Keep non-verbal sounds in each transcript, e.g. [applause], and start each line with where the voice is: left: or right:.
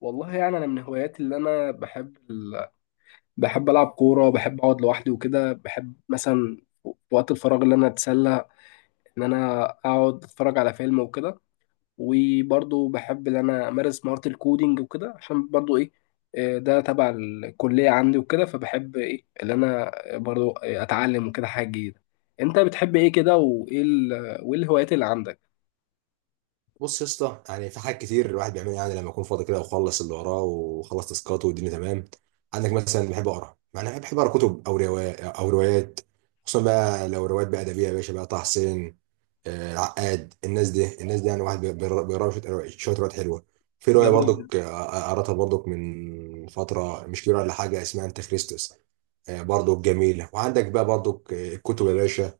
left: والله يعني انا من هواياتي اللي انا بحب العب كوره، بحب اقعد لوحدي وكده، بحب مثلا في وقت الفراغ اللي انا اتسلى ان انا اقعد اتفرج على فيلم وكده. وبرضه بحب ان انا امارس مهاره الكودينج وكده عشان برضه ايه. ده تبع الكليه عندي وكده، فبحب ايه اللي انا برضه اتعلم وكده حاجه جديده. انت بتحب ايه كده؟ وايه الهوايات اللي عندك؟
right: بص يا اسطى، يعني في حاجات كتير الواحد بيعملها، يعني لما يكون فاضي كده وخلص اللي وراه وخلص تاسكاته والدنيا تمام. عندك مثلا بحب اقرا، يعني أنا بحب اقرا كتب او روايات. خصوصا بقى لو روايات بقى ادبيه يا باشا، بقى طه حسين، العقاد، الناس دي يعني واحد بيقرا شويه روايات حلوه. في روايه
left: جميل.
right: برضك قراتها برضك من فتره مش كبيره ولا حاجه، اسمها انت خريستوس. برضك جميله، وعندك بقى برضك الكتب يا باشا،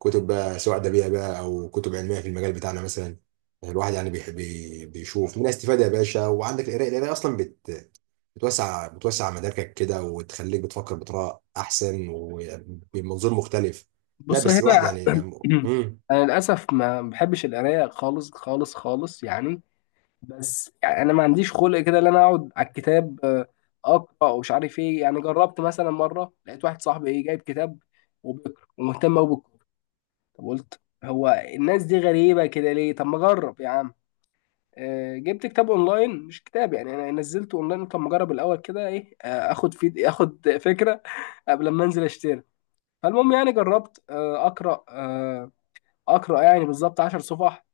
right: كتب بقى سواء ادبيه بقى او كتب علميه في المجال بتاعنا مثلا. الواحد يعني بيحب بيشوف منها استفاده يا باشا. وعندك القرايه اصلا بتوسع مداركك كده، وتخليك بتفكر بطريقه احسن وبمنظور مختلف. لا
left: بص هنا،
right: بس الواحد يعني لما
left: انا للاسف ما بحبش القرايه خالص خالص خالص يعني. بس يعني انا ما عنديش خلق كده ان انا اقعد على الكتاب، اقرا ومش عارف ايه. يعني جربت مثلا مره، لقيت واحد صاحبي ايه جايب كتاب وبيقرا ومهتم قوي بالكوره. طب قلت هو الناس دي غريبه كده ليه؟ طب ما اجرب يا عم. جبت كتاب اونلاين، مش كتاب يعني، انا نزلته اونلاين. طب ما اجرب الاول كده ايه، اخد فكره قبل ما انزل اشتري. فالمهم يعني جربت اقرا، اقرا يعني بالظبط 10 صفح،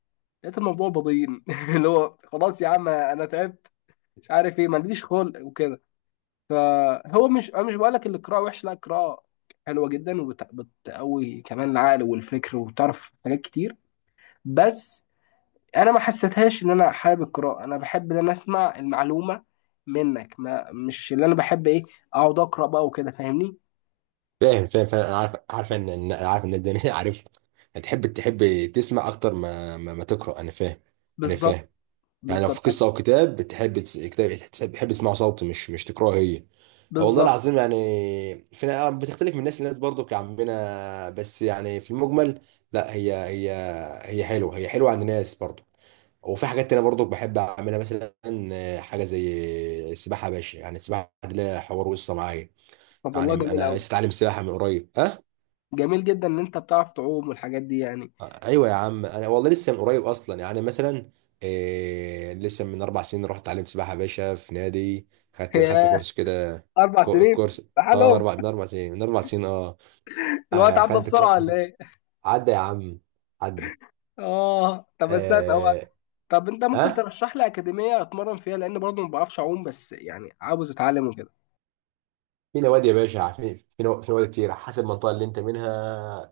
left: لقيت الموضوع بضيين [laughs] اللي هو خلاص يا عم انا تعبت، مش عارف ايه، ما عنديش خلق وكده. فهو مش انا مش بقول لك القراءه وحشه، لا، القراءه حلوه جدا وبتقوي كمان العقل والفكر وتعرف حاجات كتير. بس انا ما حسيتهاش ان انا حابب القراءه. انا بحب ان انا اسمع المعلومه منك، ما مش اللي انا بحب ايه اقعد اقرا بقى وكده، فاهمني؟
right: فاهم. انا عارف انا عارف الناس دي [laughs] عارف. هتحب تسمع اكتر ما تقرا. انا فاهم. انا
left: بالظبط.
right: فاهم. يعني لو في
left: بالظبط.
right: قصه او كتاب بتحب تسمعه صوتي مش تقراه هي. والله
left: بالظبط.
right: العظيم يعني، فينا بتختلف من ناس لناس برضو كعمنا، بس يعني في المجمل، لا هي هي حلوه، هي حلوه عند ناس برضو. وفي حاجات تانية برضو بحب اعملها مثلا، حاجه زي السباحه يا باشا. يعني السباحه دي لها حوار وقصه معايا.
left: طب
right: يعني
left: والله جميل
right: انا
left: قوي.
right: لسه اتعلم سباحه من قريب، ها.
left: جميل جدا ان انت بتعرف تعوم والحاجات دي يعني.
right: ايوه يا عم، انا والله لسه من قريب اصلا، يعني مثلا لسه من اربع سنين رحت اتعلمت سباحه يا باشا في نادي. خدت
left: [laughs]
right: كورس كده.
left: اربع سنين
right: كورس، اه، من
left: بحالهم؟
right: اربع من اربع سنين من اربع سنين اه.
left: الوقت
right: آه،
left: عدى
right: خانة
left: بسرعه
right: الكوارث.
left: ولا ايه؟
right: عدى يا عم. عدى.
left: اه طب استنى هو،
right: آه،
left: طب انت ممكن
right: ها.
left: ترشح لي اكاديميه اتمرن فيها؟ لان برضه ما بعرفش اعوم، بس يعني عاوز اتعلم وكده.
right: في نوادي يا باشا. في نوادي كتير حسب المنطقة اللي انت منها.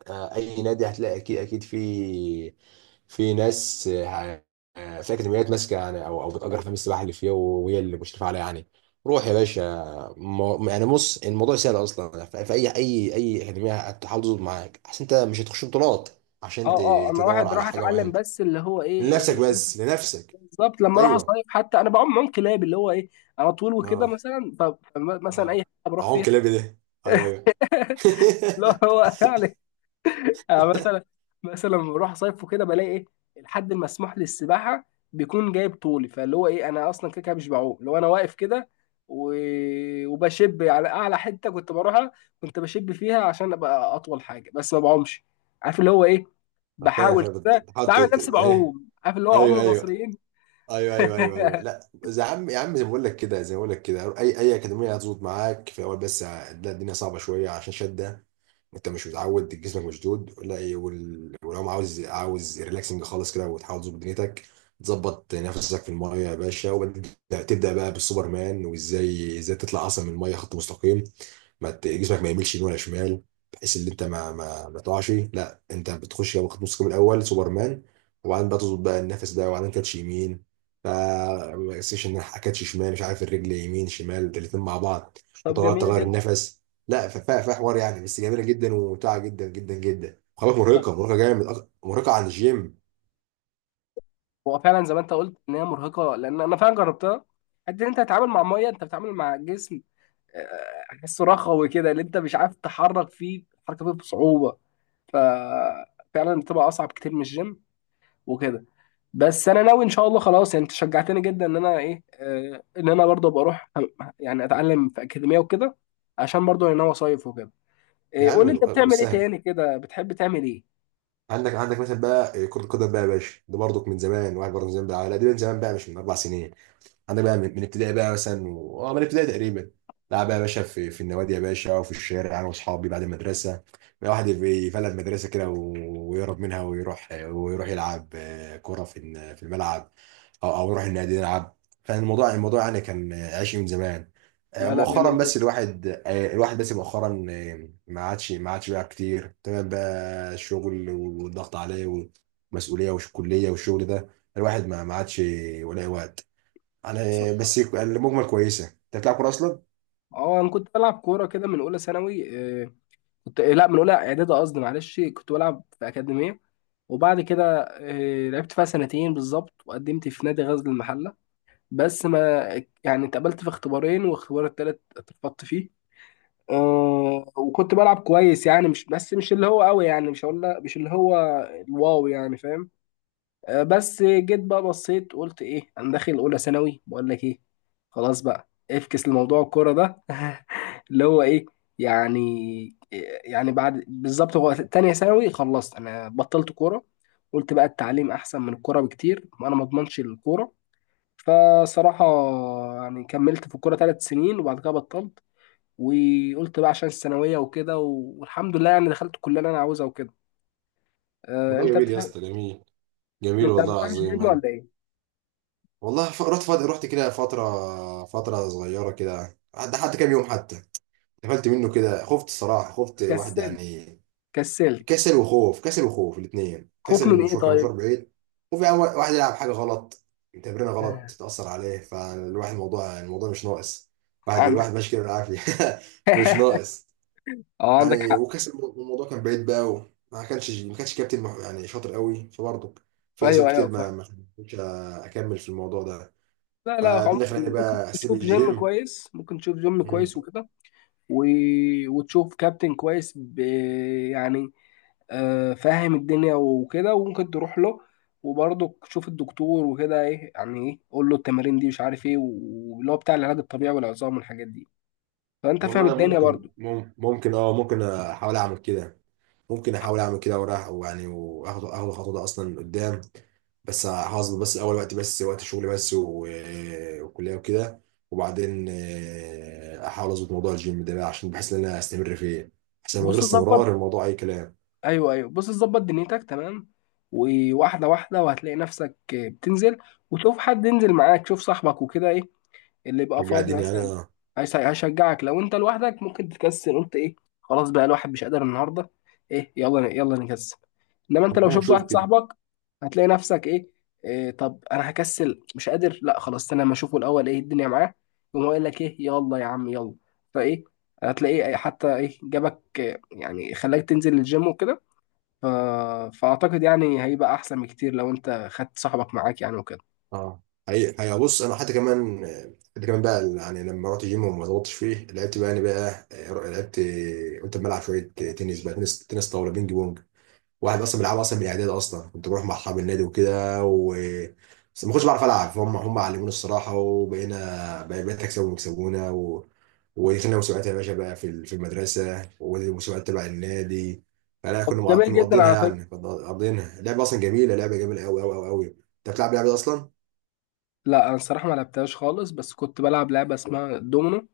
right: اي نادي هتلاقي، اكيد اكيد. في في ناس، في اكاديميات ماسكة يعني او بتأجر حمام السباحة اللي فيها، وهي اللي مشرفة عليها يعني. روح يا باشا. يعني بص، الموضوع سهل اصلا. في اي اكاديمية هتحاول تظبط معاك احسن. انت مش هتخش بطولات
left: اه
right: عشان
left: اه، انا
right: تدور
left: واحد
right: على
left: راح
right: حاجة
left: اتعلم
right: معينة
left: بس اللي هو ايه،
right: لنفسك،
left: إيه.
right: بس لنفسك.
left: بالظبط. لما اروح
right: ايوه.
left: اصيف حتى انا بعوم معوم كلاب، اللي هو ايه انا طول وكده
right: اه،
left: مثلا، فمثلا اي
right: اه.
left: حاجه بروح
right: عم
left: فيها
right: كلابي ده. ايوه، ايوه.
left: اللي هو [laughs] يعني. أنا مثلا، مثلا لما بروح اصيف وكده بلاقي ايه الحد المسموح للسباحه بيكون جايب طولي، فاللي هو ايه انا اصلا كده كده مش بعوم لو انا واقف كده و... وبشب على اعلى حته كنت بروحها، كنت بشب فيها عشان ابقى اطول حاجه، بس ما بعومش. عارف اللي هو ايه،
right: [laughs] فاهم
left: بحاول
right: فاهم
left: كده
right: بتحط
left: بعمل نفسي
right: ايه؟
left: بعوم، عارف اللي هو عم
right: ايوه، ايوه،
left: المصريين.
right: ايوه، ايوه، ايوه،
left: [laughs]
right: ايوه. لا. يا عم يا عم، زي ما بقول لك كده، زي ما بقول لك كده، اي اكاديميه هتظبط معاك في اول، بس هتلاقي الدنيا صعبه شويه عشان شده. انت مش متعود، جسمك مشدود. لا إيه، ولو عاوز ريلاكسنج خالص كده وتحاول تظبط دنيتك، تظبط نفسك في المايه يا باشا. وبعدين تبدا بقى بالسوبرمان، وازاي تطلع اصلا من المايه خط مستقيم، ما ت- جسمك ما يميلش يمين ولا شمال، بحيث ان انت ما تقعش. لا انت بتخش يا واخد نص كم الاول سوبرمان، وبعدين بقى تظبط بقى النفس ده، وبعدين كاتش يمين. ف سيشن جناح، كاتش شمال، مش عارف، الرجل يمين شمال الاثنين مع بعض.
left: طب
right: وتغير
left: جميل
right: تغير
left: جدا.
right: النفس. لا ففيها حوار يعني، بس جميله جدا وممتعه جدا جدا جدا. خلاص، مرهقه مرهقه جامد، مرهقه عن الجيم.
left: هو فعلا زي ما انت قلت ان هي مرهقه، لان انا فعلا جربتها. قد إن انت تتعامل مع ميه، انت بتتعامل مع جسم احسه رخوي كده، اللي انت مش عارف تحرك فيه، تحرك فيه بصعوبه. ففعلا بتبقى اصعب كتير من الجيم وكده. بس انا ناوي ان شاء الله، خلاص يعني انت شجعتني جدا ان انا ايه ان انا برضه بروح يعني اتعلم في اكاديميه وكده، عشان برضه انا ناوي اصيف وكده.
right: يا
left: قول
right: عم،
left: لي انت
right: أه،
left: بتعمل ايه
right: سهل.
left: تاني كده؟ بتحب تعمل ايه؟
right: عندك مثلا بقى كرة القدم بقى يا باشا. ده برضك من زمان. واحد برضه من زمان بقى، لا دي من زمان بقى مش من اربع سنين. عندك بقى من ابتدائي بقى مثلا من ابتدائي تقريبا. لعب بقى يا باشا في النوادي يا باشا وفي الشارع انا واصحابي بعد المدرسه، بقى واحد يبقى يفلت مدرسه كده ويهرب منها، ويروح يلعب كره في الملعب، او يروح النادي يلعب. فالموضوع الموضوع الموضوع يعني كان عايش من زمان.
left: لا لا
right: مؤخرا
left: جميل
right: بس
left: جدا.
right: الواحد بس مؤخرا ما عادش بقى كتير. تمام بقى الشغل والضغط عليه، والمسؤوليه والكليه والشغل ده، الواحد ما عادش ولا وقت على.
left: بصراحه.
right: بس المجمل كويسه. انت بتلعب كوره اصلا؟
left: اه انا كنت بلعب كوره كده من اولى ثانوي كنت لا من اولى اعدادي قصدي، معلش. كنت بلعب في اكاديميه، وبعد كده لعبت فيها سنتين بالظبط، وقدمت في نادي غزل المحله. بس ما يعني اتقبلت في اختبارين واختبار التالت اترفضت فيه. أه. وكنت بلعب كويس يعني، مش بس مش اللي هو قوي يعني، مش هقول مش اللي هو الواو يعني، فاهم؟ بس جيت بقى بصيت، قلت ايه انا داخل اولى ثانوي، بقول لك ايه خلاص بقى افكس لموضوع الكوره ده. [laughs] اللي هو ايه يعني يعني بعد بالظبط هو تانية ثانوي خلصت انا بطلت كوره. قلت بقى التعليم احسن من الكوره بكتير، وانا ما اضمنش الكوره. فصراحه يعني كملت في الكوره 3 سنين، وبعد كده بطلت. وقلت بقى عشان الثانويه وكده، والحمد لله يعني دخلت الكليه اللي انا عاوزها وكده. أه
right: والله
left: انت
right: جميل يا
left: بتحب،
right: اسطى، جميل. جميل
left: انت ما
right: والله
left: بتروحش
right: العظيم
left: جيم
right: يعني.
left: ولا ايه؟
right: والله رحت رحت كده فترة صغيرة كده، حتى كام يوم، حتى قفلت منه كده. خفت الصراحة، خفت واحد
left: كسل.
right: يعني.
left: كسلت.
right: كسل وخوف الاثنين،
left: خوف
right: كسل
left: من ايه
right: المشوار، كان مشوار
left: طيب؟
right: بعيد. وفي واحد يلعب حاجة غلط، تمرينة غلط،
left: آه.
right: تتأثر عليه. فالواحد الموضوع مش ناقص،
left: عندك.
right: الواحد ماشي كده بالعافية. [laughs] مش
left: [laughs]
right: ناقص
left: اه عندك
right: يعني.
left: حق.
right: وكاس الموضوع كان بعيد بقى قوي. ما كانش كابتن يعني شاطر قوي، فبرضه في اسباب
left: ايوه ايوه
right: كتير ما
left: فاهم.
right: ما كنتش اكمل في الموضوع ده.
left: لا لا
right: فدي
left: عموما
right: اللي خلاني
left: ممكن
right: بقى اسيب
left: تشوف جيم
right: الجيم.
left: كويس، ممكن تشوف جيم
right: مم.
left: كويس وكده و... وتشوف كابتن كويس يعني آه فاهم الدنيا وكده، وممكن تروح له. وبرضه تشوف الدكتور وكده، ايه يعني، ايه قول له التمارين دي مش عارف ايه، واللي هو بتاع العلاج الطبيعي والعظام والحاجات دي. فانت فاهم
right: والله
left: الدنيا
right: ممكن،
left: برضه.
right: ممكن احاول اعمل كده. ممكن احاول اعمل كده، وراح ويعني اخد الخطوه ده اصلا قدام. بس هظبط، بس اول وقت، بس وقت شغل، بس وكليه وكده. وبعدين احاول اظبط موضوع الجيم ده بقى، عشان بحس ان انا استمر فيه. عشان من غير
left: بص ظبط.
right: استمرار الموضوع اي كلام.
left: ايوه ايوه بص ظبط دنيتك تمام، وواحده واحده وهتلاقي نفسك بتنزل. وتشوف حد ينزل معاك، تشوف صاحبك وكده ايه اللي يبقى
right: رجع
left: فاضي
right: الدنيا يعني،
left: مثلا.
right: اه.
left: هيشجعك. لو انت لوحدك ممكن تكسل، قلت ايه خلاص بقى، الواحد مش قادر النهارده، ايه، يلا يلا نكسل. انما انت لو
right: والله
left: شفت
right: اشوف
left: واحد
right: كده،
left: صاحبك هتلاقي نفسك ايه، طب انا هكسل مش قادر، لا خلاص انا ما اشوفه الاول ايه الدنيا معاه، يقوم هو قايل لك ايه يلا يا عم يلا. فايه، هتلاقيه حتى ايه جابك يعني خلاك تنزل الجيم وكده. ف... فأعتقد يعني هيبقى أحسن بكتير لو أنت خدت صاحبك معاك يعني وكده.
right: اه. هي بص، انا حتى كمان، حتى كمان بقى يعني لما رحت جيم وما ظبطتش فيه، لعبت بقى يعني بقى لعبت. قلت اما العب شويه تنس بقى تنس طاوله، بينج بونج. واحد اصلا بيلعب اصلا من الاعداد اصلا، كنت بروح مع اصحاب النادي وكده بس ما كنتش بعرف العب، فهم علموني الصراحه. وبقينا بقيت اكسبهم ويكسبونا و ودخلنا مسابقات يا باشا بقى في المدرسه والمسابقات تبع النادي. فلا
left: طب جميل
right: كنا
left: جدا
right: مقضينها
left: على فكرة.
right: يعني كنا مقضينها لعبه اصلا جميله، لعبه جميله قوي قوي قوي قوي. انت بتلعب لعبه اصلا؟
left: لا أنا الصراحة ما لعبتهاش خالص، بس كنت بلعب لعبة اسمها دومينو.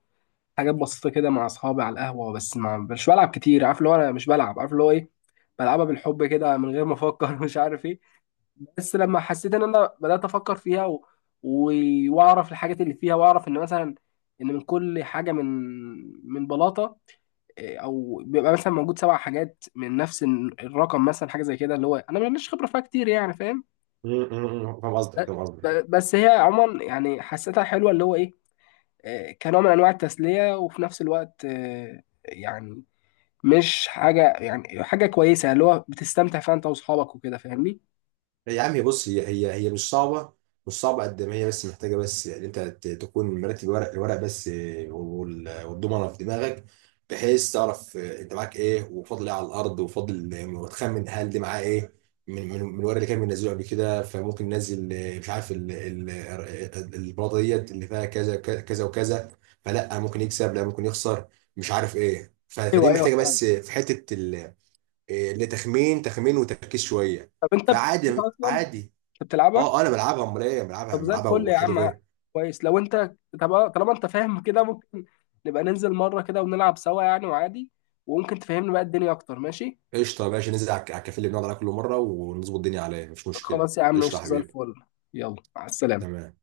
left: حاجات بسيطة كده مع أصحابي على القهوة، بس ما مش بلعب كتير. عارف اللي هو أنا مش بلعب، عارف اللي هو إيه بلعبها بالحب كده من غير ما أفكر. [laughs] مش عارف إيه. بس لما حسيت إن أنا بدأت أفكر فيها و... وأعرف الحاجات اللي فيها، وأعرف إن مثلا إن من كل حاجة، من بلاطة او بيبقى مثلا موجود 7 حاجات من نفس الرقم مثلا، حاجه زي كده اللي هو انا ماليش خبره فيها كتير يعني، فاهم؟
right: أمم، أمم، أمم. فاهم قصدك،
left: ب-
right: فاهم قصدك.
left: بس هي عموما يعني حسيتها حلوه، اللي هو ايه كنوع من انواع التسليه، وفي نفس الوقت يعني مش حاجه يعني، حاجه كويسه اللي هو بتستمتع فيها انت واصحابك وكده، فاهمني؟
right: لا يا عم، هي بص، هي مش صعبة. مش صعبة قد ما هي، بس محتاجة، بس يعني انت تكون مرتب الورق بس، والضمنة في دماغك، بحيث تعرف انت معاك ايه وفاضل ايه على الارض، وفاضل وتخمن هل دي معاه ايه من الورق اللي كان بينزله قبل كده. فممكن ننزل مش عارف البلاطة ديت اللي فيها كذا كذا وكذا، فلا ممكن يكسب، لا ممكن يخسر، مش عارف ايه.
left: ايوه
right: فدي
left: ايوه
right: محتاجة
left: فاهم.
right: بس في حتة لتخمين وتركيز شويه.
left: طب انت
right: فعادي
left: بتلعبها اصلا؟
right: عادي.
left: انت بتلعبها؟
right: اه، انا بلعبها، امال ايه، بلعبها
left: طب زي
right: بلعبها
left: الفل يا
right: وحلو
left: عم.
right: فيها.
left: كويس لو انت، طب طالما انت فاهم كده، ممكن نبقى ننزل مرة كده ونلعب سوا يعني، وعادي وممكن تفهمني بقى الدنيا اكتر، ماشي؟
right: قشطه ماشي، ننزل على على الكافيه اللي بنقعد عليه كل مره ونظبط الدنيا عليه، مفيش مشكله.
left: خلاص يا عم
right: قشطه يا
left: قشطة زي
right: حبيبي.
left: الفل. يلا مع السلامة.
right: تمام.